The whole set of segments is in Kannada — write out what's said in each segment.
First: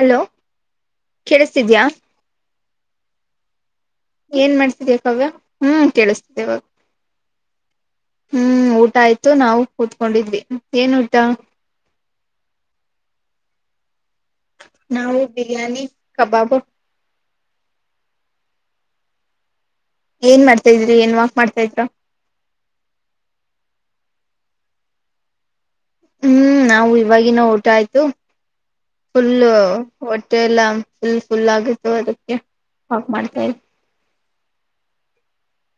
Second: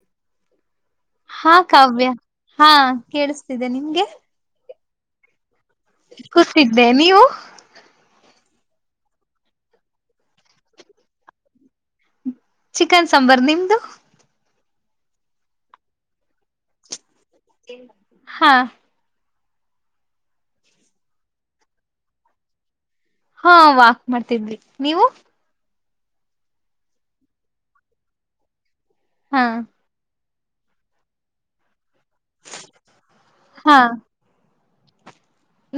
ಹಲೋ ಹಾ ಕೇಳಿಸ್ತಿದ್ಯಾ ಕಾವ್ಯ ಹಾ ಕೇೇಳಿಸಸ್ತಿದ್ದೆ ನಿಮ್ಗೆ ಏನ್ ಮಾಡ್ತಿದೆ ಕಾವ್ಯ ಹ್ಮ್ ಕೇಳಿಸ್ತಿದೆ ಇವಾಗ ಕೂತಿದೆ ನೀವು ಹ್ಮ್ ಊಟ ಆಯ್ತು ನಾವು ಕೂತ್ಕೊಂಡಿದ್ವಿ ಏನ್ ಊಟ ಚಿಕನ್ ಸಾಂಬಾರ್ ನಿಮ್ದು ನಾವು ಬಿರಿಯಾನಿ ಕಬಾಬು ಹಾ ಏನ್ ಮಾಡ್ತಾ ಇದ್ರಿ ಏನ್ ವಾಕ್ ಮಾಡ್ತಾದ್ರ ಹಾ ವಾಕ್ ಮಾಡ್ತಿದ್ರಿ ನೀವು ಹ್ಮ್ ನಾವು ಇವಾಗಿವಾಗಿನ ಊಟ ಆಯ್ತು ಹಾ ಫುಲ್ಲು ಹೊಟ್ಟಿ ಹೊಟ್ಟೆ ಎಲ್ಲಾ ಫುಲ್ ಫುಲ್ ಆಗಿದೆ ಅದಕ್ಕೆ ವಾಕ್ ಮಾಡ್ತಾಯಿದೆ ಹಾ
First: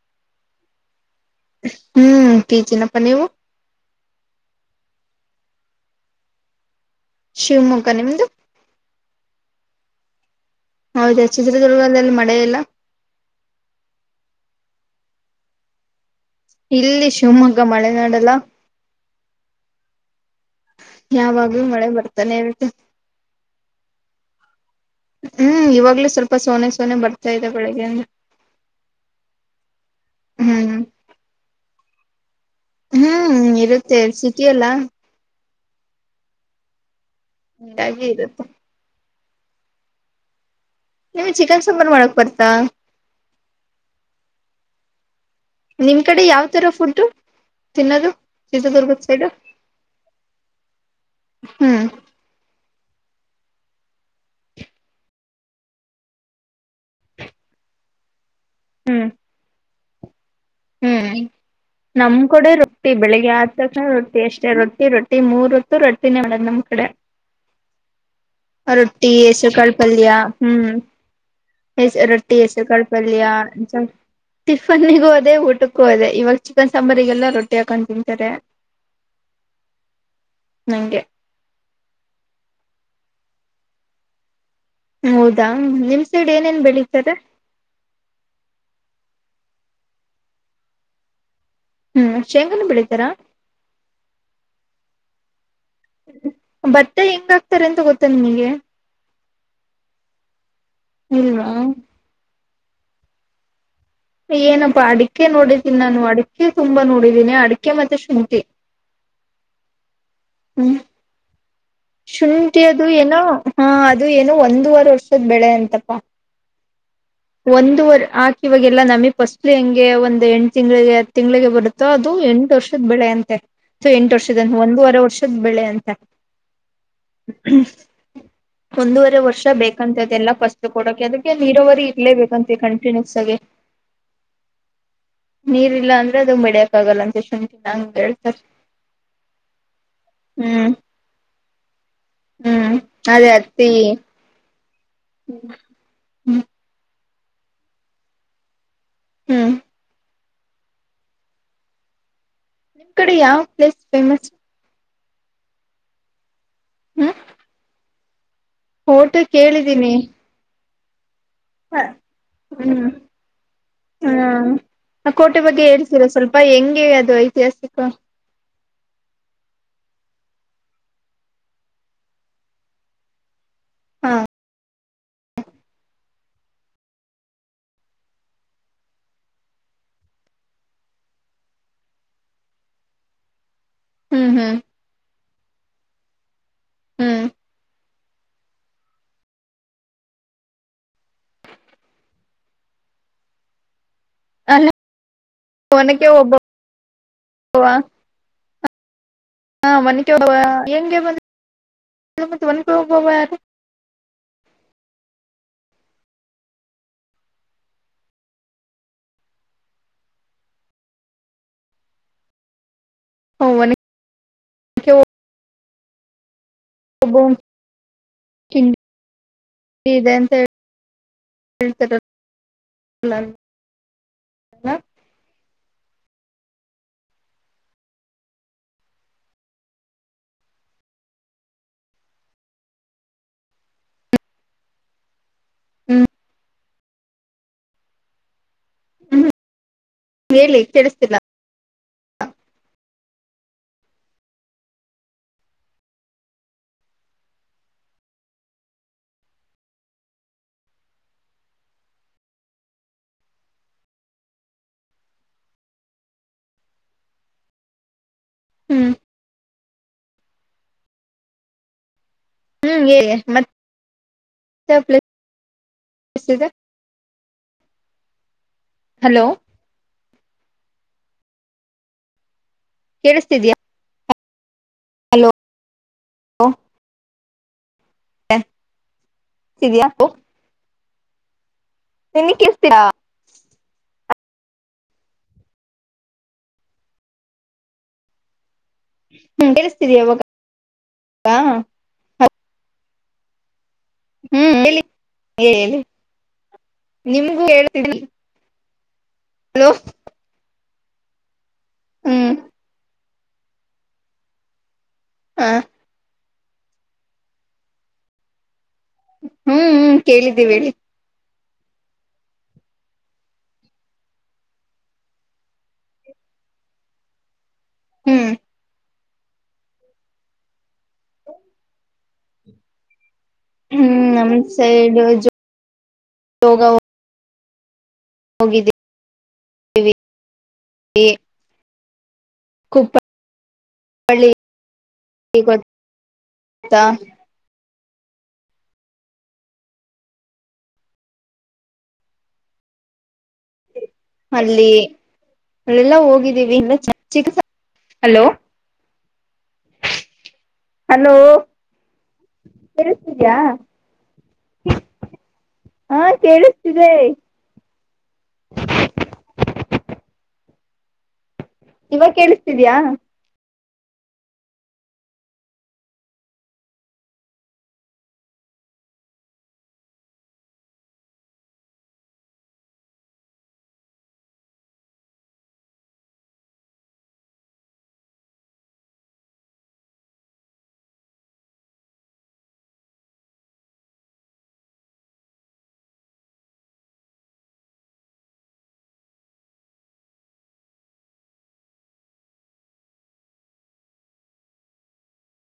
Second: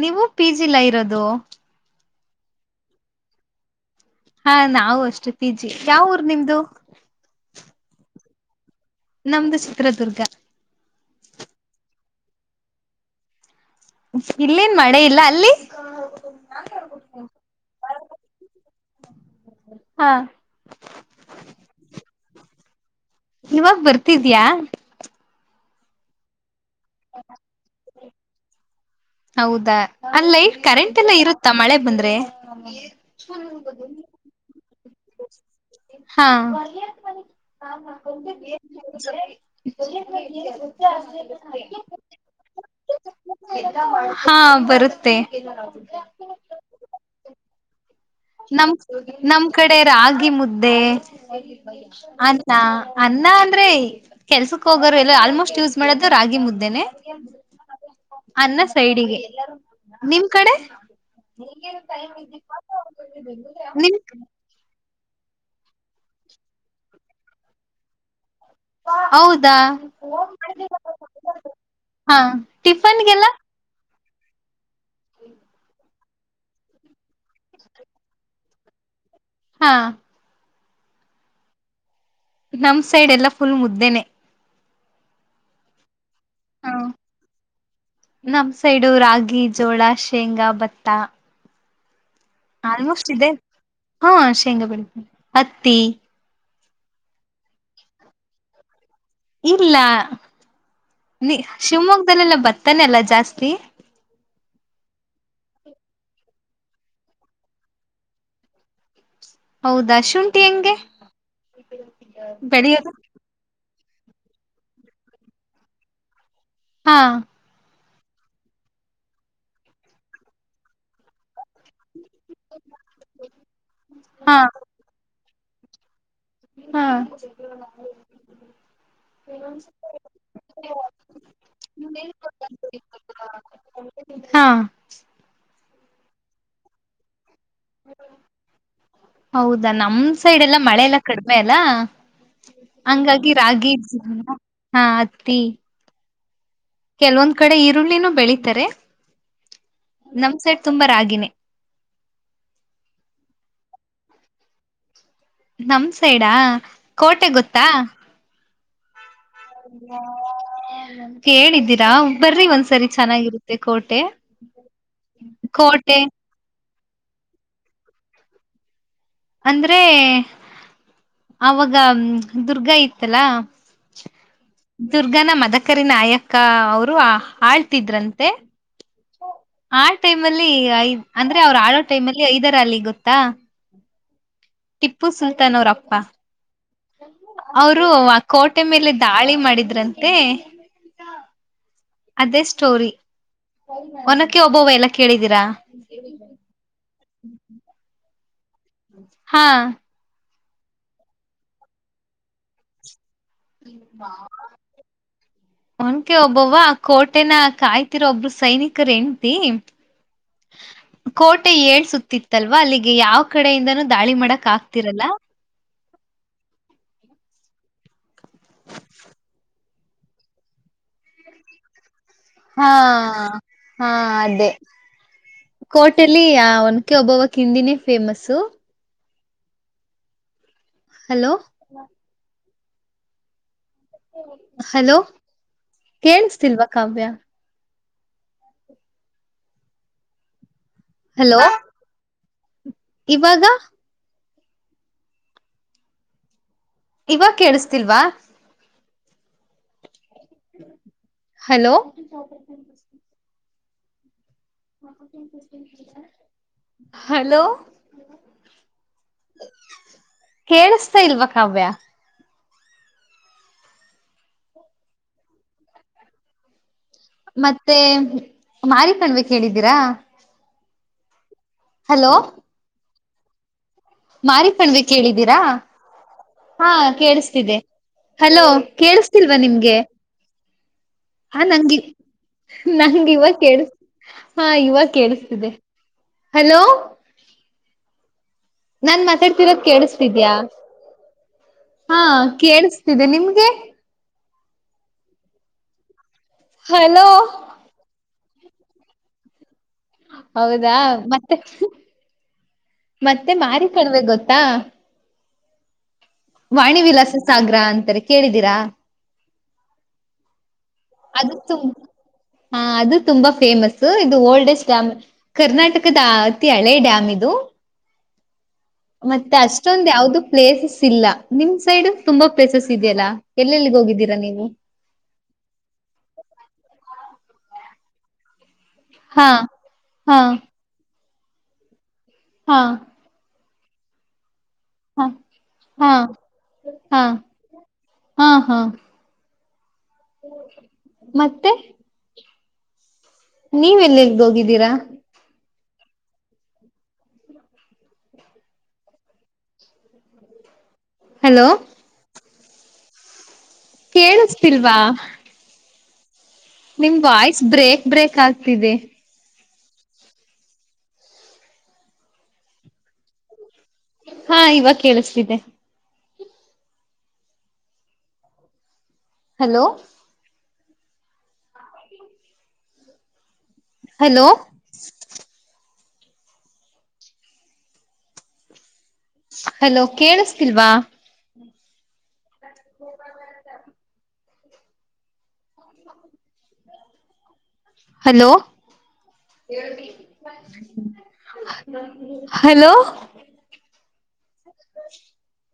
ನೀವು ಪಿ ಜಿ ಲಇರೋದು ದು ಹ್ಮ್ ಪಿ ಜಿ ನಪ್ಪ ನೀವು ಹಾ ನಾವು ಅಷ್ಟೆ ಪೀಜಿ ಯಾವ ಊರ್ ನಿಮ್ದು ಶಿವಮೊಗ್ಗ ನಿಮ್ದು ನಮ್ದು ಚಿತ್ರದುರ್ಗ ಹೌದಾ ಚಿತ್ರದುರ್ಗದಲ್ಲಿದಲ್ಲಿ ಮಳೆೆಯಲ್ಲ ಇಲ್ಲೇನ್ ಮಳೆ ಇಲ್ಲ ಅಲ್ಲಿ ಇಲ್ಲಿ ಶಿವಮೊಗ್ಗ ಮಳೆನಾಡಲ್ಲ ಹಾಂ ಯಾವಾಗ್ಲೂ ಮಳೆ ಬರ್ತಾನೆ ಇರುತ್ತೆ ನೀವಾಗ ಬರ್ತಿದ್ಯಾ ಹ್ಮ್ ಇವಾಗ್ಲೂ ಸ್ವಲ್ಪ ಸೋನೆ ಸೋನೇ ಸೋನೇ ಬರ್ತಾ ಇತೆ ಬೆಳಗೆಯಿಂದ ಹೌದಾ ಅಲ್ಲೈಟ್ ಹ್ಮ್ ಕರೆಂಟ್ ಎಲ್ಲ ಇರುತ್ತಾ ಮಳೆ ಬಂದ್ರೆ ಹ್ಮ್ ಇರುತ್ತೆ ಸಿಟಿ ಎಲ್ಲ ಹಾ ಹಂಗಾಗಿ ಇರುತ್ತೆ [inaudible] [inaudible] ನಿಮಗೆ ಚಿಕನ್ ಸಾಂಬರ್ ಮಾಡಕ್ ಬರುತ್ತಾ ಹಾ ಬರುತ್ತೆ ನಿಮ್ ಕಡೆ ಯಾವ ತರ ಫುಡ್ ತಿನ್ನೋದು ನಮ್ಮ್ ಚಿತ್ರದುರ್ಗದ ಸೈಡು ನಮ್ ಕಡೆ ರಾಗಿ ಮುದ್ದೆ ಹ್ಮ್ ಹ ಅನ್ನ ಅಂದ್ರೆ ಕೆಲ್ಸಕ್ ಹೋಗೋರು ಎಲ್ಲ ಆಲ್ಮೋಸ್ಟ್ ಯೂಸ್ ಮಾಡದು ರಾಗಿಮುದ್ದೆನೆ ಅನ್ನ ಹ್ಮ್ ಸೈಡಿಗೆ ನಿಮ್ಮ ಹ್ಮ್ ನಮ್ ಕಡೆ ರೊಟ್ಟಿ ಬೆಳಿಗ್ಗೆ ಆ ತಕ್ಷಣ ನಿಮ್ ರೊಟ್ಟಿ ಅಷ್ಟೇ ರೊಟ್ಟಿ ರೊಟ್ಟಿ ಕಡೆ ಮೂರ್ ಹೊತ್ತು ರೋಟಿನೇ ಮಾಡೋದು ನಮ್ ಕಡೆ ರೊಟ್ಟಿ ಹೌದಾ ಹೆಸರುಕಾಳು ಪಲ್ಯ ಹ್ಮ್ ಹಾ ರೊಟ್ಟಿ ಹೆಸ್ರು ಕಾಳ್ ಪಲ್ಯ ಟಿಫನ್ಗೆಲ್ಲ ಟಿಫನ್ ಗುಹು ಅದೇ ಊಟಕ್ಕೂ ಅದೆ ಇವಾಗ ಚಿಕನ್ ಸಾಂಬಾರಿಗೆಲ್ಲ ರೊಟ್ಟಿ ಹಾಕೊಂಡು ತಿಂತಾರೆ ಹಾ [inaudible] ನಿಂಗೆ [unintelligible] ನಮ್ ಸೈಡ್ ಎಲ್ಲಾ ಫುಲ್ ಮುದ್ದೆನೆ ಹೌದಾ ನಿಮ್ ಸೈಡ್ ಏನೇನ್ ಹಾ ಬೆಳಿತಾರೆ ನಮ್ ಸೈಡು ರಾಜ ಗಿಜೋಳ ಶೇಂಗಾ ಭತ್ತ ಹ್ಮ್ ಶೇಂಗಾನ ಬೆಳಿತಾರ ಆಲ್ಮೋಸ್ಟ್ ಇದೆ ಹಾ ಶೇಂಗಾ ಬಿ ಹತ್ ತ ಭತ್ತೆ ಹೆಂಗ ಆ್ತಾರೆ ಅಂತ ಗೊತ್ತ ನಿಮಗೆ ಇಲ್ಲ ನೀ ಇಲ್ವಾ ಶಿವಮೊಗ್ಗದಲ್ಲೆಲ್ಲಾ ಬರ್ ತಾನಲ್ಲ ಜಾಸ್ತಿ ಏನಪ್ಪಾ ಅಡಿಕೆ ನೋಡಿದ್ದೀನಿ ನಾನು ಅಡಿಕೆ ತುಂಬಾ ನೋಡಿದ್ದೀನಿ ಅಡಿಕೆ ಮತ್ತೆ ಶುಂಠಿ ಹೌದ ಅ ಶುಂಠಿ ಹೆಂಗೆ ಶುಂಠಿಯದು ಬೆಳೆಯೋದು ಏನೋ ಹಾ ಅದು ಏನೋ ಒಂದೂವರೆ ವರ್ಷದ್ ಬೆಳೆ ಅಂತಪಾ ಹಾ ಒಂದುವ ಆಾಕ ಇವಾಗೆಲ್ಲಾ ನಮಿ ಫಸ್ಟ್ಲಿ ಹೆಂಗೆ ಒಂದ ಎಂಟ್ ತಿಂಗ್ಳಿಗೆ ಹ ತಿಂಗಗಳಿಗೆ ಬರುತ್ತೆ ಸ ಅದು ಎಂಟು ವರ್ಷದ ಬೆಳೆ ಅಂತೆ ಸೊ ಎಂಟು ಹಾ ವರ್ಷದ ಒಂದೂವರೆ ವರ್ಷ ಸುದಬಳೆ ಅಂತ ಹಾ ಒಂದೂವರೆ ವರ್ಷ ಬೇಕಂತ ಅದೆಲ್ಲ ಫಸ್ಟ್ ಕೊಡಕೆ ಅದಕ್ಕೆ ನೀರಾವರಿ ಇರ್ಲೇಬೇಕಂತ ಕಂಟಿನ್ಯೂಸ್ ಆಗಿ ಹಾ ನೀರ್ ಇಲ್ಲ ಅಂದ್ರೆ ಅದು ಮಡಿಯಕಕ್ಕಗಲ್ಲ ಅ ಹೌದಾ ನಮ್ ಸೈಡ್ ಎಲ್ಲಾ ಹ್ಮ್ ಮಳೆ ಎಲ್ಲ ಕಡ ಆ ಮೇಲ ಹ್ಮ್ ಅದೇ ಹಂಗಾಗಿ ಅತ್ತಿ ರಾಗಿ ಇದ ಹಾ ಅತ್ತ ಹ್ಮ್ ಕೆಲವೊಂದ್ ಕಡೆ ಈರುಳ್ಳಿನೂ ಬೆಳೀಿತಾರೆ ಹ್ಮ್ ನಮ್ ಸೆಟ್ ತುಂಬಾ ರಾಗಿನೇ ನಿಮ್ ಕಡೆ ಯಾವ ಪ್ಲೇಸ್ ಫೇಮಸ್ ನಮ ಸೈಡಾ ಕೋಟೆ ಗೊತ್ತಾ ಊಟಕ್ಕ ಕೇಳಿದ್ದೀನಿ ಹ್ಮ ಕೇಳಿದ್ದೀರಾ ಬರ್ರಿ ಒಂದ ಸರಿ ಚೆನ್ನಾಗಿರುತ್ತೆ ಕೋಟೆ ಕೋಟೆ ಎಂಗೆ ಅದು ಐತಿಹಾಸಿಕ ಅಂದ್ರೆ ಅವಾಗ ದುರ್ಗಾ ಇತ್ತ ಅಲ್ಲಾ ಹಾ ದುರ್ಗನ ಮದಕರಿ ನಾಯಕ ಅವರು ಆಳ್ತಿದ್ರಂತೆ ಆ ಟೈಮ ಅಲ್ಲಿ ಐದ ಅಂದ್ರೆ ಅವ್ರು ಆಳೋ ಟೈಮ್ಲ್ಲಿ ಐದರ ಅಲ್ಲಿ ಗೊತ್ತಾ ಹ್ಮ್ ಹ್ಮ್ ಟಿಪ್ಪು ಸುಲ್ತಾನ್ ಅವರ ಅಪ್ಪ ಹ್ಮ್ ಅಪ್ಪಾ ಅವರು ಕೋಟೆ ಮೇಲೆ ದಾಳಿ ಮಾಡಿದ್ರ ಅಂತೆ ಅದೇ ಸ್ಟೋರಿ ಒನಕ್ಕೆ ಅಲ್ಲ ಓಬವ್ವ ಎಲ್ಲ ಕೇಳಿದ್ದೀರಾ ಒನಕೆ ಒಬ್ಬವ ಹಾ ಒನಕೆ ಓಬವ್ವ ಹೆಂಗೆ ಬಂದ ಒನಕೆ ಓಬವ್ವ ಯಾರ ಒನಕೆ ಓಬವ್ವ ಕೋಟೆನ ಕಾಯ್ತಿರೋ ಒಬ್ರು ಸೈನಿಕರ ಹೆಂಡತಿ ಕೋಟೆ ಏಳ ಸುತ್ತು ಇತ್ತ ಅಲ್ವ ಅಲ್ಲಿಗೆ ಹಾಗ ಯಾವ್ ಕಡೆಯಿಂದನೂ ದಾಳಿ ಮಾಡಕ್ ಒನಕೆ ಆಗ್ತಿರಲ್ಲ ಇಂಡ ಇದೆ ಅಂತೆ ಹೇಳತಾರೆ ಹಾ ಹಾ ಅದೆ ಕೋಟೆಲಿ ಒನಕೆ ಒಬ್ಬವನ ಕಿಂಡಿನೇ ಫೇಮಸ ಹಲೋ ಹಲೋ ಹ್ಮ್ ಕೇಳಸ್ತಿಲ್ವಾ ಕಾವ್ಯ ಹ್ಮ ಹೇಳಿ ಕೇಳಿಸ್ತಿಲ್ಲ ಹಲೋ ಹಾ ಇವಾಗ ಇವ ಗ ಕೇಳಸ್ತಿಲ್ವಾ ಹಲೋ ಹಲೋ ಹ್ಮ್ ಕೇೇಳಿಸತಾ ಇಲ್ವಾ ಕಾವ್ಯ ಹ್ಮ್ ಹೇಳಿ ಮತ್ತೆ ಯಾವ್ ಫೇಮಸ್ ಇದೆ ಮತ್ತೆ ಮಾರಿ ಕಣ್ವಿ ಹಲೋ ಕೇಳಿದ್ದೀರಾ ಹಲೋ ಕೇಳಿಸ್ತಿದೆಯಾ ಮಾರಿ ಕಣ್ವಿ ಕೇಳಿದ್ದೀರಾ ಹಾ ಕೇಳಸ್ ಇದೆ ಹಲೋ ಕೇಳಸ್ತಿಲ್ವಾ ನಿಮ್ಗೆ ಇದ್ಯಾ ಹಾ ನಂಗೆ ನಿನ್ ಕೇಳ್ಸ್ತೀರಾ ನಂಗೆ ಈವಾಗ ಕೇಳಿ ಹಾ ಇವಾಗ ಕೇಳಿಸ್ತಿದೆ ಹಲೋ ನಾನ್ ಹ್ಮ್ ಮಾತಾಡ್ತಿರೋದ್ ಕೇಳಿಸ್ತಿದೀಯ ಇವಾಗ ಕೇಳಸ್ತಿದ್ಯಾ ಹಾ ಕೇಳಿಸ್ತಾ ಕೇಳ್ಸಿತಿದೆ ನಿಮಗೆ ಹ್ಮ್ ಹೇಳಿ ಹೇಳ ಹೇಳಿ ಹಲೋ ನಿಮಗೂ ಹೇಳ್ತಿ ಹಲೋ ಹೌದಾ ಮತ್ತೆ ಹ್ಮ್ ಮತ್ತೆ ಮಾರೀಕಣವೆ ಗೊತ್ತಾ ಹ ವಾಣಿ ವಿಲಾಸ ಸಾಗರ ಅಂತಾರೆ ಕೇಳಿದೀರ ಹ್ಮ್ ಹ್ಮ್ ಕೇಳಿದ್ದೀವಿ ಹೇಳಿ ಅದು ಹ ಅದು ತುಂಬಾ ಫೇಮಸ್ ಇದು ಓಲ್ಡೆಸ್ಟ್ ಡ್ಯಾಮ್ ಕರ್ನಾಟಕದ ಅತಿ ಹಳೇ ಡ್ಯಾಮ್ ಇದು ಹ್ಮ್ ಮತ್ತೆ ಅಷ್ಟೊಂದ ಯಾವ್ದು ಪ್ಲೇಸಸ್ ಇಲ್ಲ ನಿಮ್ ಸೈಡ್ ತುಂಬಾ ಪ್ಲೇಸಸ್ ಇದೆಯಲ್ಲಾ ಎಲ್ಲೆಲ್ಲಿಗ್ ಹ್ಮ್ ಹೋಗಿದ್ದೀರಾ ನಮ ನೀವು ಸೈಡ್ ಜೋಗ ಜೋಗ ಹೋಗಿದ್ದೀವಿ ಹಾ ಹಾ ಹೇ ಹಾ ಪಳ್ಳಿ ಹಾ ಹಾ ಗೊತ್ತಾ ಹಾ ಹಾ ಹಾ ಮತ್ತೆ ನೀವೆ ಎಲ್ಲಿಎಲ್ಲಿಗೆ ಹೋಗಿದ್ದೀರ ಅಲ್ಲೆಲ್ಲ ಹೋಗಿದ್ದೀವಿ ಇನ್ನ ಹಲೋ ಹಲೋ ಕೇಳಿಸ್ತಿದಿಯ ಕೇಳಿಸತಿಲ್ವಾ ಹಾ ಕೇಳಿಸ್ತಿದೆ ನಿಮ್ ವಾಯ್ಸ್ ಬ್ರೇಕ್ ಬ್ರೇಕ್ ಆಗ್ತಿದೆ ಈವಾಗ ಕೇಳಿಸ್ತಿದಿಯ ಹಾ ಇವಾಗ ಕೇಳಿಸ್ತಿದೆ hello hello hello ಕೇಳಿಸತಿಲ್ವಾ [unintelligible] [inaudible] hello hello [inaudible]